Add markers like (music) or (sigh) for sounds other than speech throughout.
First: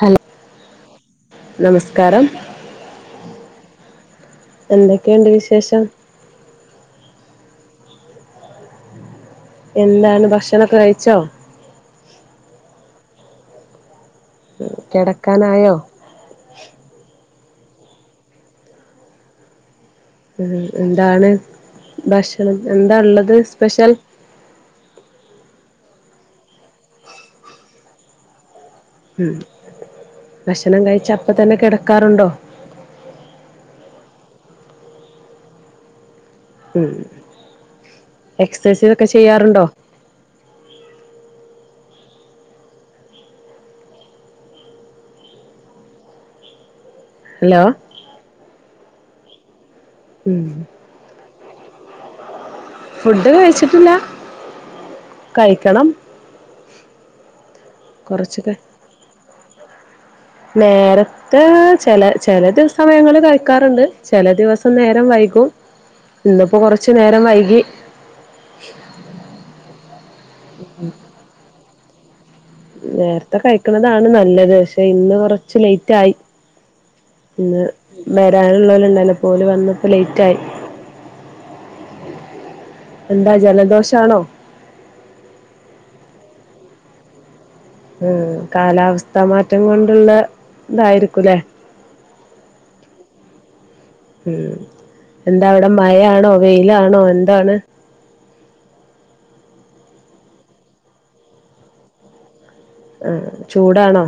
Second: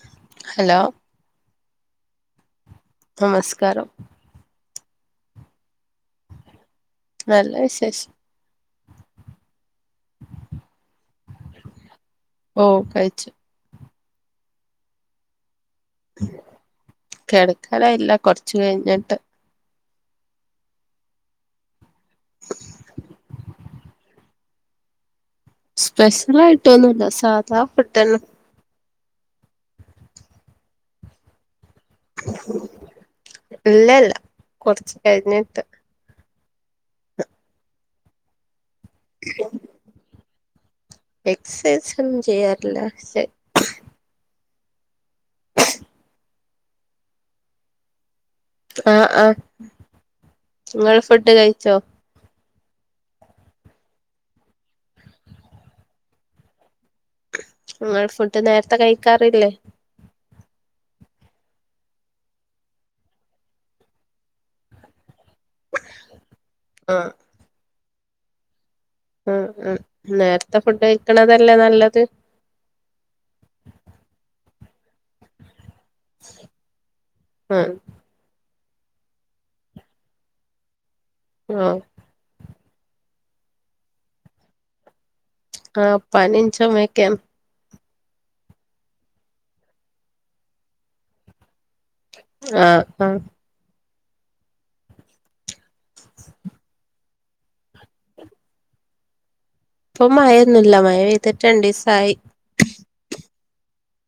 Hello hello നമസ്കാരം നമസ്കാരം എന്തക്കെയുണ്ട് വിശേഷം? നല്ല വിശേഷം എന്താണ് ഭക്ഷണൊക്കെ കഴിച്ചോ? ഓഹ് കഴിച്ച് കെടക്കാനായോ? കെടക്കാനായില്ല കൊർച്ച് കഴിഞ്ഞിട്ട്. ഉം എന്താണ് ഭക്ഷണം എന്താ ഇള്ളത് സ്പെഷ്യൽ? സ്പെഷ്യൽ ആയിട്ടൊന്നുല്ല സാധാ ഫുഡ്ന്നെ. ഉം ഭക്ഷണം കഴിച്ച അപ്പ തന്നെ കെടക്കാറുണ്ടോ? ഇല്ലല്ല കൊർച്ച് കഴിഞ്ഞിട്ട് ഉം എക്സസൈസ് ഇതൊക്കെ ചെയ്യാറുണ്ടോ? എക്സസൈസ് ഒന്നും ചെയ്യാറില്ല പക്ഷേ ഹലോ? ആഹ് ആഹ് ഉം ഇങ്ങള് ഫുഡ് കഴിച്ചോ? ഫുഡ് കഴിച്ചിട്ടില്ല കഴിക്കണം ഇങ്ങള് ഫുഡ് കൊറച്ചൊക്കെ നേര്ത്തെ കഴിക്കാറില്ലേ? നേരം ത്ത് ചെല ചെല ദിവസം സമയങ്ങളിൽ കഴിക്കാറ്ണ്ട് ചെല ദിവസം നേരം വൈകും. ഇന്ന്പ്പൊ കൊറച്ച് ആ നേരം വൈകി. ആഹ് ഉം. നേര്ത്തെ ഫുഡഴിക്ക്ണതല്ലെ നല്ലത്? നേര്ത്തെ കഴിക്ക്ണതാണ് നല്ലത്. പക്ഷെ ഇന്ന് കൊറ ച്ച് ലൈറ്റായി ആ ഇന്ന് ഉം വരാന്ള്ളോല്ണ്ടെയ്നു അപ്പൊ ഓല് വന്നപ്പ ലെയ്റ്റായി. ആഹ് എന്താ ജല ദോഷാണോ? ആഹ് പനിം ചൊമയക്കേന് ഉം കാലാവസ്ഥാ മാറ്റം കൊണ്ട്ള്ള ഇതായിരിക്കുംല്ലേ? ആഹ് ആഹ് ഉം എന്താ അവടെ മഴയാണോ വെയിലാണോ എന്താണ്? പ്പം മയെന്നുല്ല മയ പെയ്തിട്ട് രണ്ടീസായി. ആഹ്. ചൂടാണോ?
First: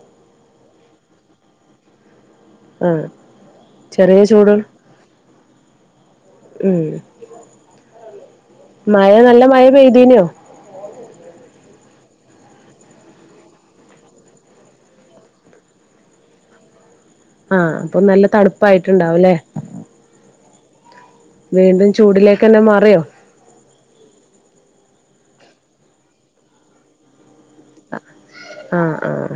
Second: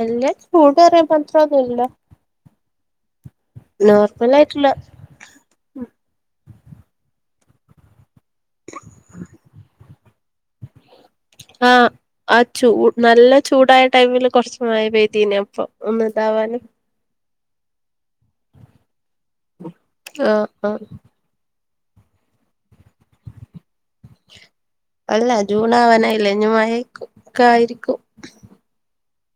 വല്യ ചൂട്റിയാമാത്രൊന്നുല്ല. ആഹ്. നോർമലായിട്ട്ള്ള ഉം. മയ നല്ല മയ പെയ്തീനോ? ആഹ്. ആ ചൂ നല്ല ചൂടായ ടൈമില് കൊറ്ച്ച് മഴ പെയ്തീനെ. അപ്പൊ ഒന്ന് താവാന്. ആഹ്. അപ്പൊ നല്ല തണുപ്പായിട്ട്ണ്ടാവുല്ലേ? ആഹ്. ആഹ്. വീണ്ടും ചൂടിലേക്കെല്ലാം മാറിയോ? അല്ല. ജൂണാവാനായില്ലെ ഞ്ഞ് മഴ ക്കെ ആയിരിക്കും. ആഹ് ആഹ്.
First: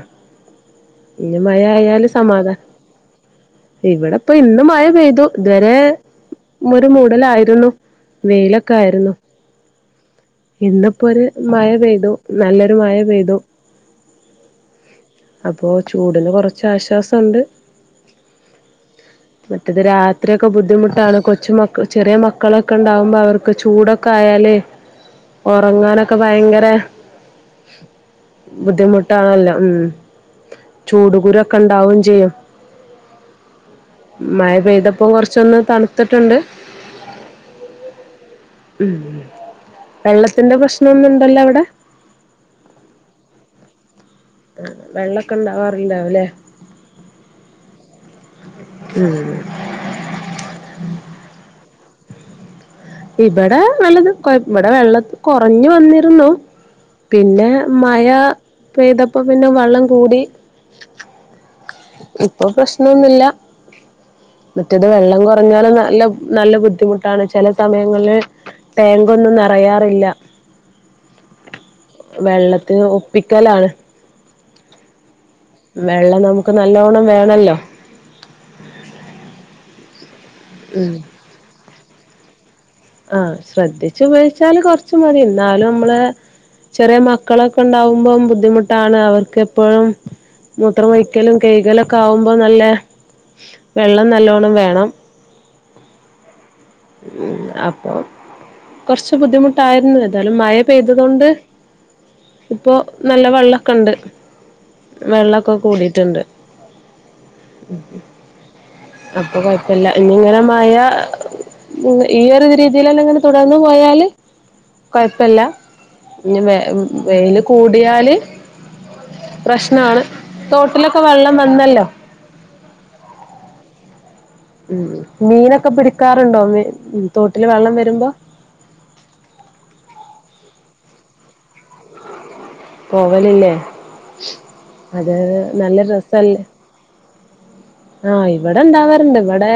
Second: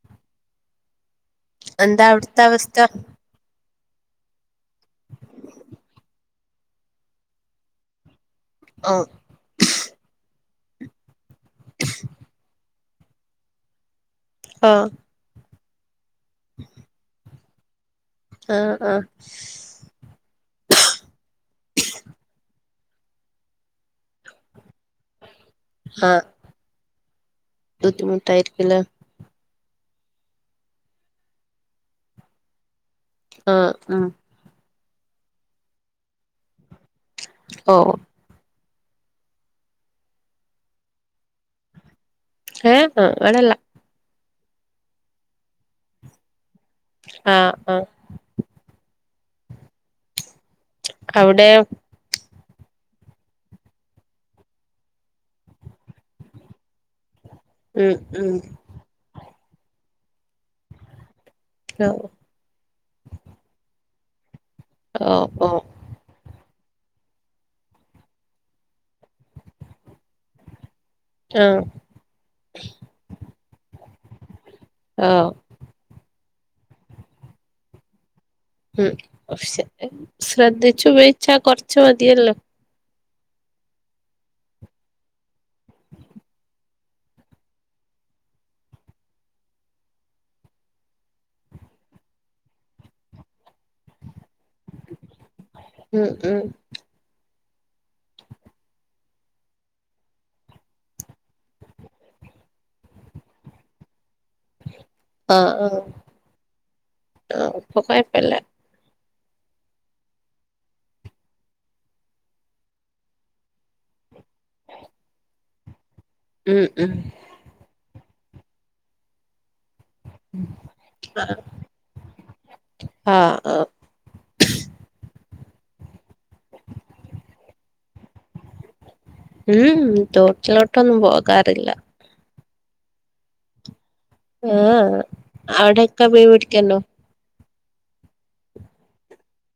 ഞ്ഞ് എന്താ മയായാല് അവിടുത്തെ സമാധാ അവസ്ഥ ഇവിടെപ്പൊ ഇന്ന് മയ പെയ്തു. തവരെ ഒരു മൂടലായിരുന്നു. വെയില ആഹ് ക്കായിരുന്നു. ഇന്ന്പ്പൊര് മയ പെയ്തു. നല്ലൊര് മയ പെയ്തു. ആഹ്. അപ്പോ ചൂടിന് കൊറച്ചാശ്വാസണ്ട്. ആഹ് ആഹ്. റ്റത് രാത്രിയൊക്കെ ബുദ്ധിമുട്ടാണ്. കൊച്ചുമക്ക ചെറിയ മക്കളൊക്കെണ്ടാവുമ്പോ അവർക്ക് ചൂടൊക്കായാലെ. ഒറങ്ങാനൊക്കെ ആഹ് ഭയങ്കര. (unintelligible) ബുദ്ധിമുട്ടാണല്ലോ. ഉം. ചൂട്കുരൊക്കെ ണ്ടാവും ചെയ്യും. ആഹ്. ഉം. മയ പെയ്തപ്പൊ കൊറച്ചൊന്ന് തണ്ത്തട്ട്ണ്ട്. ഓ. ഉം. വെള്ളത്തിന്റെ പ്രശ്നൊന്നു ണ്ടല്ലോ അവിടെ? ഏ എ വടെല്ല. വെള്ളൊക്കെ ണ്ടാവാറ്ണ്ടാവുംല്ലേ? ആഹ് ആഹ്. ഉം. അവട്യോ? ഇബടെ വെള്ള കൊയ് ഇവടെ വെള്ള കൊറഞ്ഞ് വന്നിരുന്നു. പിന്നെ ഉം മയ ഉം പെയ്തപ്പോ പിന്നെ വള്ളം കൂടി. ഓ പ്പൊ പ്രശ്നൊന്നുല്ല. മറ്റേത് വെള്ളം ഓ കൊറഞ്ഞാല് നല്ല നല്ല ബുദ്ധിമുട്ടാണ്. ചെല സമയങ്ങളില് ടാങ്കൊന്നും നെറയാറില്ല. ആഹ് വെള്ളത്തിന് ഒപ്പിക്കലാണ്. ആഹ് വെള്ളം നമുക്ക് നല്ലോണ്ണം വേണല്ലോ? ഉം പക്ഷെ ഉം ശ്രദ്ധിച്ച് ഉപയോഗിച്ചാ കൊർച് മതിയല്ലോ. ആ ശ്രദ്ധിച്ചു ഉപയോഗിച്ചാല് കൊർ ച്ച് മതി ന്നാലും മ്മളെ. ചെറിയ മക്കളൊക്കെ ണ്ടാവുമ്പോ ബുദ്ധിമുട്ടാണ് അവർക്ക് എ പ്പഴും. മൂത്രംമൊഴിക്കലും കൈകലൊക്കെ ആകുമ്പോ നല്ല വെള്ളം നല്ലോണ്ണം വേണം. ഉം ഉം ഉ അപ്പം. കൊർച്ച് ബുദ്ധിമുട്ടായിരുന്നു ഏതായാലും മഴ പെയ്തതോണ്ട്. ഇപ്പോ നല്ല വെള്ളൊക്കെണ്ട്. ആഹ് വെള്ളൊക്കെ ആഹ് കൂടീട്ടുണ്ട്. ആഹ് ഇപ്പൊ കൊഴപ്പല്ല അപ്പൊ കുഴപ്പല്ല ഇഞ്ഞിങ്ങനെ മഴ ഉം ഈ ഒരു രീതിലെന്നെങ്ങനെ തുടർന്നു പോയാല് കൊഴപ്പല്ല. ഇഞ്ഞി വ ഉം ഉം വെയില് കൂടിയാല് പ്രശ്നാണ്. തോട്ടിലൊക്കെ വെള്ളം വന്നല്ലോ. ആഹ് ആഹ് ഉം മീനൊക്കെ പിടിക്കാറുണ്ടോ തോട്ടില് വെള്ളം വരുമ്പോ? ഉം ഉം തോട്ടിലോട്ടൊന്നും പോകാറില്ല. പോവലില്ലേ ആഹ് അത് നല്ല അവിടെക്കെ മീൻ രസല്ലേ. പിടിക്കല്ലോ ആഹ് ഇവടെ ഇണ്ടാവാറുണ്ട് ഇവടെ.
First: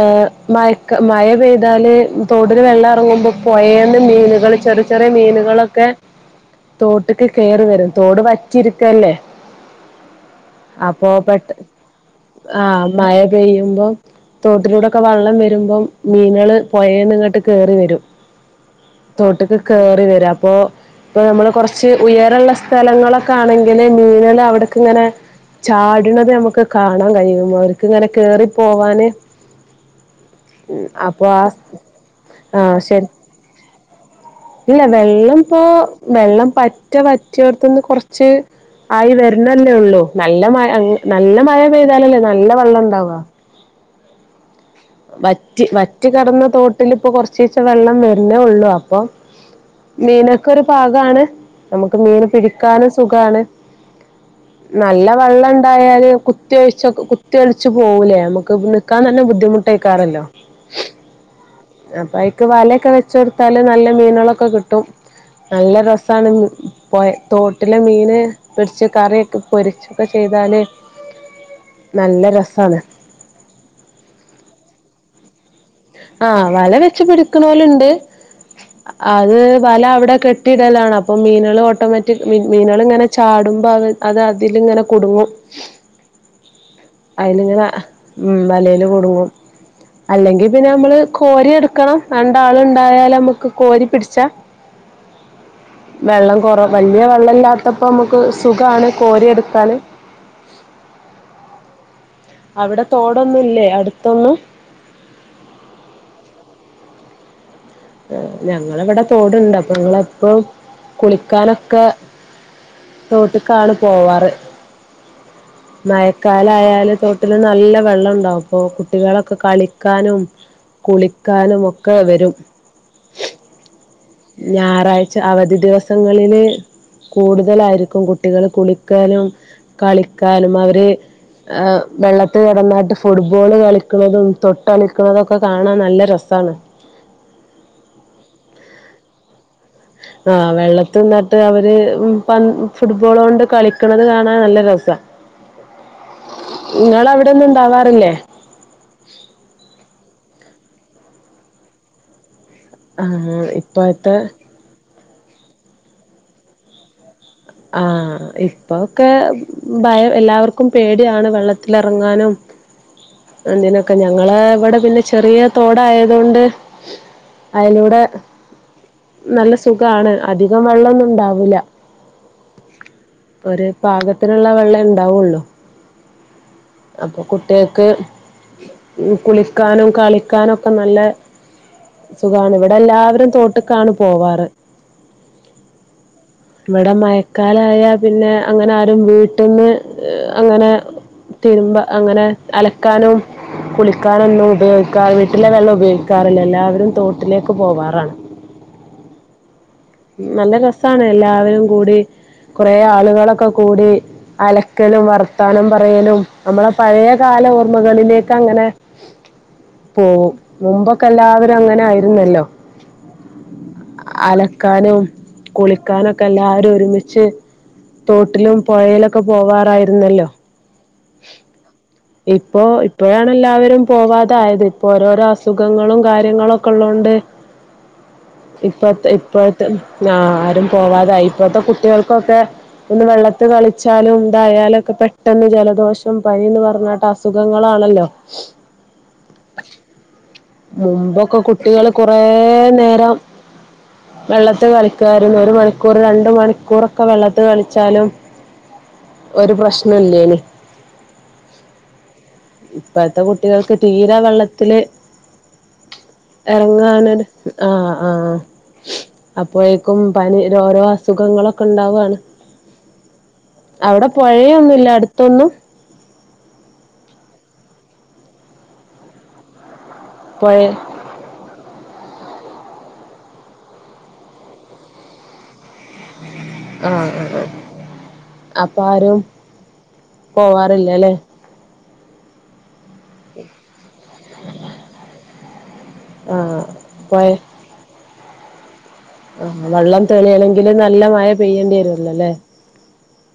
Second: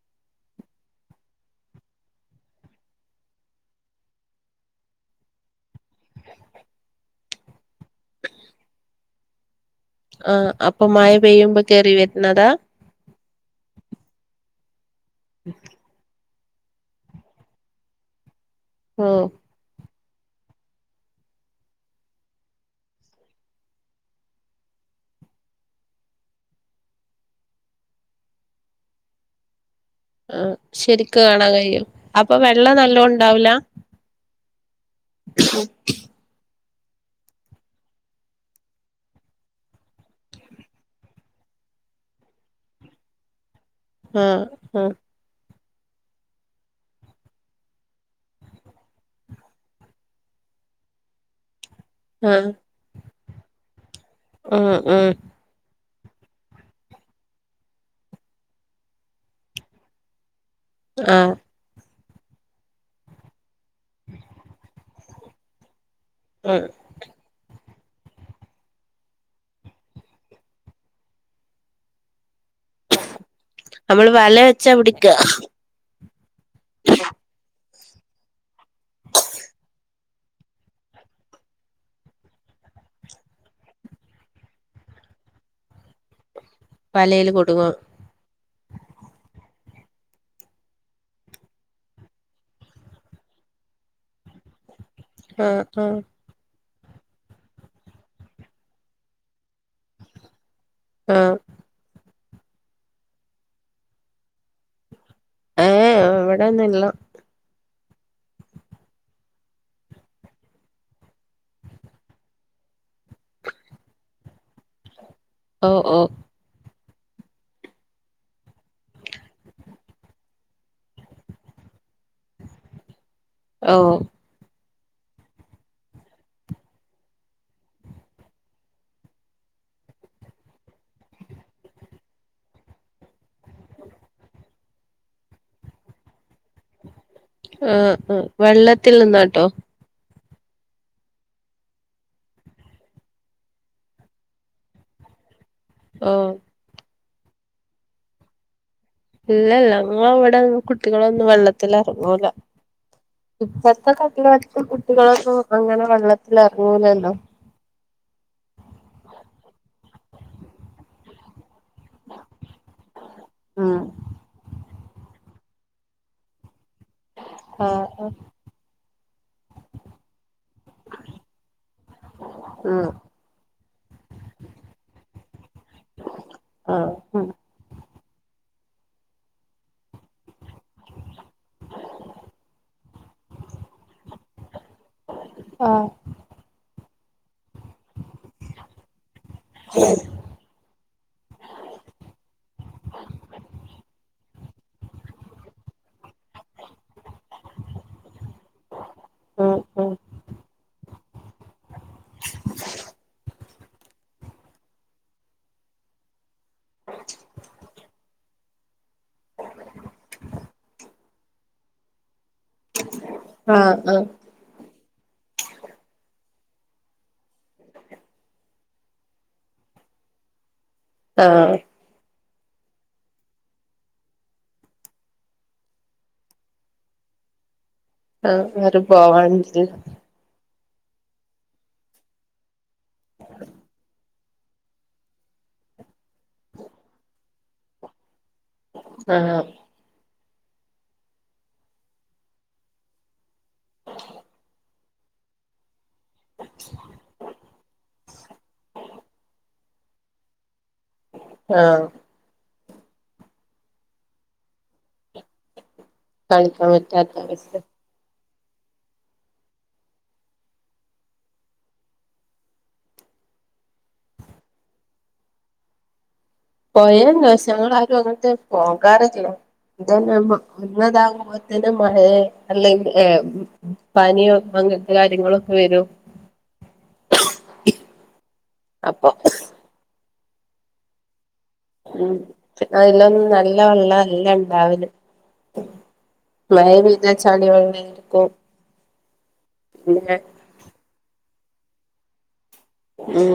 ആഹ് മയക്ക മഴ പെയ്താല് തോടില് വെള്ളം ഇറങ്ങുമ്പോ പൊയേന്ന് മീനുകള് ചെർ ചെറിയ മീനുകളൊക്കെ. തോട്ട്ക്ക് കേറി വരും തോട് വറ്റിരിക്കല്ലേ. ആഹ് അപ്പൊ മഴ പെട്ട പെയ്യുമ്പോ കേറി വര്ന്നതാ? ആഹ് മയ പെയ്യുമ്പോം തോട്ടിലൂടെക്കെ വള്ളം വരുമ്പോം മീൻങ്ങള്. പൊഴേന്ന് ഇങ്ങട്ട് കേറിവരും ഓഹ് തോട്ട്ക്ക് കേറിവരും അപ്പോ പ്പൊ നമ്മള് കൊർച്ച് ഉയരള്ള സ്ഥലങ്ങളൊക്കെ ആണെങ്കില് മീനേള് അവ്ട്ക്ക്ങ്ങനെ. ചാടണത് നമുക്ക് കാണാൻ കഴിയും അവർക്ക്ങ്ങനെ കേറി പോവാന്. ആഹ് ഉം ശരിക്ക് അപ്പൊ ആ കാണാൻ കഴിയും അപ്പൊ വെള്ളം ആഹ് ശരി നല്ലോണ്ടാവൂല. ഇല്ല വെള്ളം പ്പൊ വെള്ളം പറ്റെ വറ്റിയോട്ത്ത്ന്ന് കൊർച് ആയി വരുന്നല്ലേ ഉള്ളൂ നല്ല മ നല്ല മഴ പെയ്താലല്ലേ നല്ല വെള്ളം ഉണ്ടാവ. ആഹ് ആഹ്. വറ്റി വറ്റി കട്ന്ന തോട്ടിലിപ്പൊ കൊർചീച്ചേ വെള്ളം വരുന്നേ ഉള്ളൂ അപ്പം. മീനൊക്കൊരു പാകാണ്. നമ്മക്ക് മീന് ആഹ് പിടിക്കാനും സുഖാണ് ആഹ് നല്ല ആഹ് വെള്ളം ഇണ്ടായാല് കു കുത്തി ഒഴിച്ച് കുത്തി ഒലിച്ചു പോകൂലേ നമുക്ക് നിക്കാൻ തന്നെ ബുദ്ധിമുട്ടേക്കാരല്ലോ. ആഹ്. അപ്പൊ അയിക്ക് വലയൊക്കെ വെച്ചോടുത്താല് നല്ല മീനുകളൊക്കെ കിട്ടും. നല്ല രസാണ്. ആഹ് പൊഴ തോട്ടിലെ മീൻ പൊര്ച്ച് കറിയൊക്കെ പൊരിച്ചൊക്കെ ചെയ്താല്. നല്ല രസാണ്. നമ്മള് വല വെച്ചാ പിടിക്ക. ആഹ് വല വെച്ച് പിടിക്കണോലുണ്ട്. അത് വല അവിടെ കെട്ടിയിടലാണ് അപ്പോ മീനുകള് ഓട്ടോമാറ്റിക് മ മീനുകള് ഇങ്ങനെ ചാടുമ്പോൾ അവ അത് അതിലിങ്ങനെ കുടുങ്ങും. വലയില് അയിലിങ്ങനെ കുടുങ്ങും ഉം വലേല് കുടുങ്ങും അല്ലെങ്കി. പിന്നെ നമ്മള് കോരി എടുക്കണം രണ്ടാള്ണ്ടായാല് നമ്മക്ക് കോരി പിട്ച്ചാ ആഹ് ആഹ്. വെള്ളം കുറവ വലിയ വെള്ളല്ലാത്തപ്പോൾ നമുക്ക് സുഖാണ് കോരി എടുക്കാന് ആഹ്. അവിടെ തോടൊന്നുല്ലേ അട്ത്തൊന്നും. ഇവിടൊന്നുല്ലാ ഞങ്ങളെവിടെ തോട്ണ്ട് അപ്പൊ (unintelligible) കുളിക്കാനൊക്കെ തോട്ട്ക്കാണ് പോവാറ് ഓഹ് മയ ഓഹ് കാലായാല് തോട്ടില് നല്ല വെള്ളംണ്ടാവും പ്പൊ കുട്ടികളൊക്കെ കളിക്കാനും കുളിക്കാനും ഒക്കെ വരും ഓ ഞായറാഴ്ച അവധി ദിവസങ്ങളില് കൂടുതലായിരിക്കും കുട്ടികള് കുളിക്കാനും കളിക്കാനും അവര് ഏ വെള്ളത്തി കെടന്നായിട്ട് ഫുട്ബോള് കളിക്ണതും തൊട്ടളിക്ണതും ഒക്കെ കാണാൻ നല്ല രസാണ് ആഹ് ആഹ് വെള്ളത്തിൽ നിന്നാട്ടോ ആഹ് വെള്ളത്തി ന്നട്ട്ട്ട് അവര് പന്ത്‌ ഫുട്ബോളോണ്ട് കളിക്ണത് കാണാൻ നല്ല രസാ ഓഹ് ഇങ്ങളവിടോന്നും ണ്ടാവാറില്ലേ ഇല്ലല്ല ങ്ങളവിടെന്നും കുട്ടികളൊന്നും വെള്ളത്തിലെറ്ങ്ങുല ആഹ് ഇപ്പത്തെ ഇപ്പോഴത്തെ (unintelligible) കുട്ടികളൊന്നും അങ്ങനെ വെള്ളത്തിലെറ്ങ്ങൂലല്ലോ ആഹ് ഇപ്പൊക്കെ ഭയം എല്ലാവർക്കും പേടിയാണ് വള്ള ത്ത്ലറ്ങ്ങാനും ഉം എന്തിനൊക്കെ ഞങ്ങളെ വ്ടെ പിന്നെ ചെറിയ തോടായതൊണ്ട് അയ്ലൂടെ ആഹ് നല്ല സുഖാണ് അധികം വെള്ളോന്നുംണ്ടാവൂല്ല ആഹ് ഒര് പാകത്തിനുള്ള വെള്ളെ ണ്ടാവോള്ളൂ അപ്പൊ ആഹ് കുട്ടികൾക്ക് കുളിക്കാനും കളിക്കാനും ഒക്കെ നല്ല സുഖാണ് ഇവിടെ എല്ലാവരും തോട്ട്ക്കാണ് പോവാറ് ആഹ് ഇവടെ മയക്കാലായാ പിന്നെ അങ്ങനെ ആരും വീട്ടിന്ന് അങ്ങനെ തിരുമ്പ അങ്ങനെ അലക്കാനും കുളിക്കാനൊന്നും ഉപയോഗിക്കാ വീട്ടിലെ വെള്ളം ഉപയോഗിക്കാറില്ല എല്ലാവരും തോട്ടിലേക്ക് പോവാറാണ് ഉം ഉം നല്ല രസാണ് എല്ലാവരും കൂടി കൊറെ ആളുകളൊക്കെ കൂടി അലക്കലും വർത്താനം പറയലും നമ്മളെ പഴെയ കാല ഓർമ്മകളിലേക്ക് അങ്ങനെ പോവും മുമ്പൊക്കെ എല്ലാവരും അങ്ങനായിരുന്നല്ലോ ആഹ് ആഹ് അലക്കാനും കുളിക്കാനും ഒക്കെ എല്ലാരും ഒരുമിച്ച് തോട്ടിലും പൊഴയിലൊക്കെ പോവാറായിരുന്നല്ലോ ആഹ് ഇപ്പോ ഇപ്പോഴാണ് എല്ലാവരും പോവാതൊയത് ഇപ്പോ ഓരോരോ അസുഖങ്ങളും കാര്യങ്ങളൊക്കെ ഉള്ളോണ്ട് ആഹ് ആരും ഇപ്പഴത്തെ ഇപ്പഴത്തെ പോവാണ്ടില്ല ആഹ് ആരും പോവാതായി ഇപ്പത്തെ കുട്ട്യോൾക്കൊക്കെ ഒന്ന് വെള്ളത്തി കളിച്ചാലും ഇതായാലൊക്കെ പെട്ടെന്ന് ജലദോഷം പനിന്ന് പറ പറ്ഞ്ഞിട്ട് അസുഖങ്ങളാണല്ലോ ആഹ് മുമ്പൊക്കെ കുട്ടികള് കൊറേ നേരം വെള്ളത്ത് കളിക്കാര്ന്നു ഒര് മണി ക്കൂറ് രണ്ട് മണിക്കൂറൊക്കെ വെള്ളത്ത് കളിച്ചാലും ഒരു പ്രശ്നു ഇല്ലേനി ആഹ് ഇപ്പഴത്തെ കുട്ടികൾക്ക് തീരെ വെള്ളത്തില് കളിക്കാൻ പറ്റാത്ത എറ്ങ്ങാനൊര് അവസ്ഥ ആഹ് ആഹ് അപ്പോയെക്കും പനി ഓരോ അസുഖങ്ങളൊക്കെ ണ്ടാവാണ് അവിടെ പൊഴയൊന്നുല്ലെ അടുത്തൊന്നും പൊയണ്ട് പക്ഷെ ഞങ്ങളാരും അങ്ങട്ട് പോകാറില്ല (unintelligible) പൊഴ ഇതിന്റെ മയേ അല്ലെങ്കി ഏ പനിയോ, അങ്ങനത്തെ കാര്യങ്ങളൊക്കെ വരും. ആഹ അ അ, അപ്പൊ ആരും പോവാറില്ലലെ? ഉം, അതിലൊന്നും നല്ല വെള്ളല് ല്ലണ്ടാവല് ആഹ് മയ പെയ്ത പൊഴ ചളി വെള്ളായിരിക്കും. ആഹ് വെള്ളം പിന്നെ തെളിയണെങ്കില് നല്ല മയ പെയ്യേണ്ടി വരോല്ലോലെ? ഉം,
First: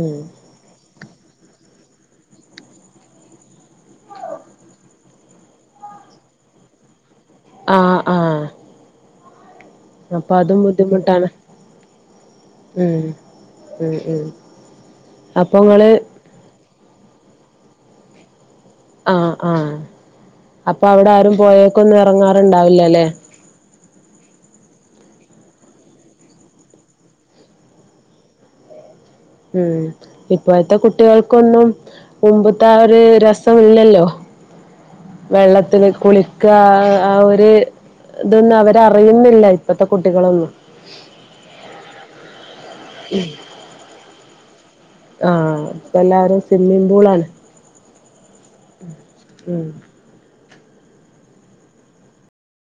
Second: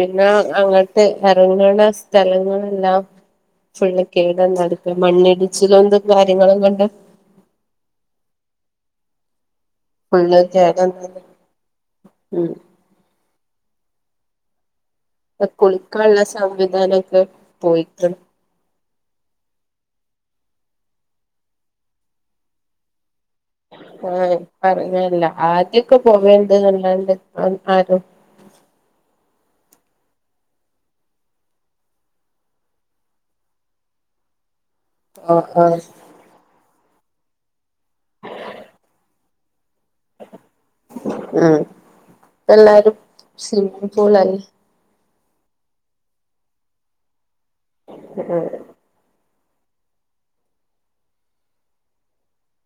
ഉം അങ്ങട്ട് എറങ്ങ്ണ സ്ഥലങ്ങളെല്ലാം... ഫുള്ള് കേടന്നടക്കാ, മണ്ണിടിച്ചിലോണ്ടും കാര്യങ്ങളും കൊണ്ടും ആ ആഹ് അപ്പൊ ഫുള്ള് അതും കേടന്നാണ് ബുദ്ധിമുട്ടാണ് ഉം ഉം ഉം ഇപ്പൊ അപ്പൊ ഇങ്ങള് കുളിക്കാനുള്ള സംവിധാനൊക്കെ പോയിക്ക്ണ്. ആ ആ അപ്പൊ അവിടെ ആരും പോഴേക്കൊന്നും എറങ്ങാറുണ്ടാവില്ല ലെ? ആഹ് ഇപ്പൊ എറങ്ങെലില്ല, ആദ്യൊക്കെ പോവല്ണ്ട് അല്ലാണ്ട് ആരും... ഉം, ഇപ്പോഴത്തെ കുട്ടികൾക്കൊന്നും... മുമ്പത്തെ ആ ഒരു രസം ഇല്ലല്ലോ. ആഹ് ആഹ് വെള്ളത്തിന് കുളിക്ക അ ആ ഒര്... ഇതൊന്നും അവരറിയുന്നില്ല, ഇപ്പത്തെ കുട്ടികളൊന്നും. അ ഇപ്പൊ എല്ലാരും... ഉം. സ്വിമ്മിങ് പൂളാണ് ആഹ് ഇപ്പൊല്ലാരും സ്വിമ്മിംഗ് പൂളാണ്. (unintelligible) ഉം.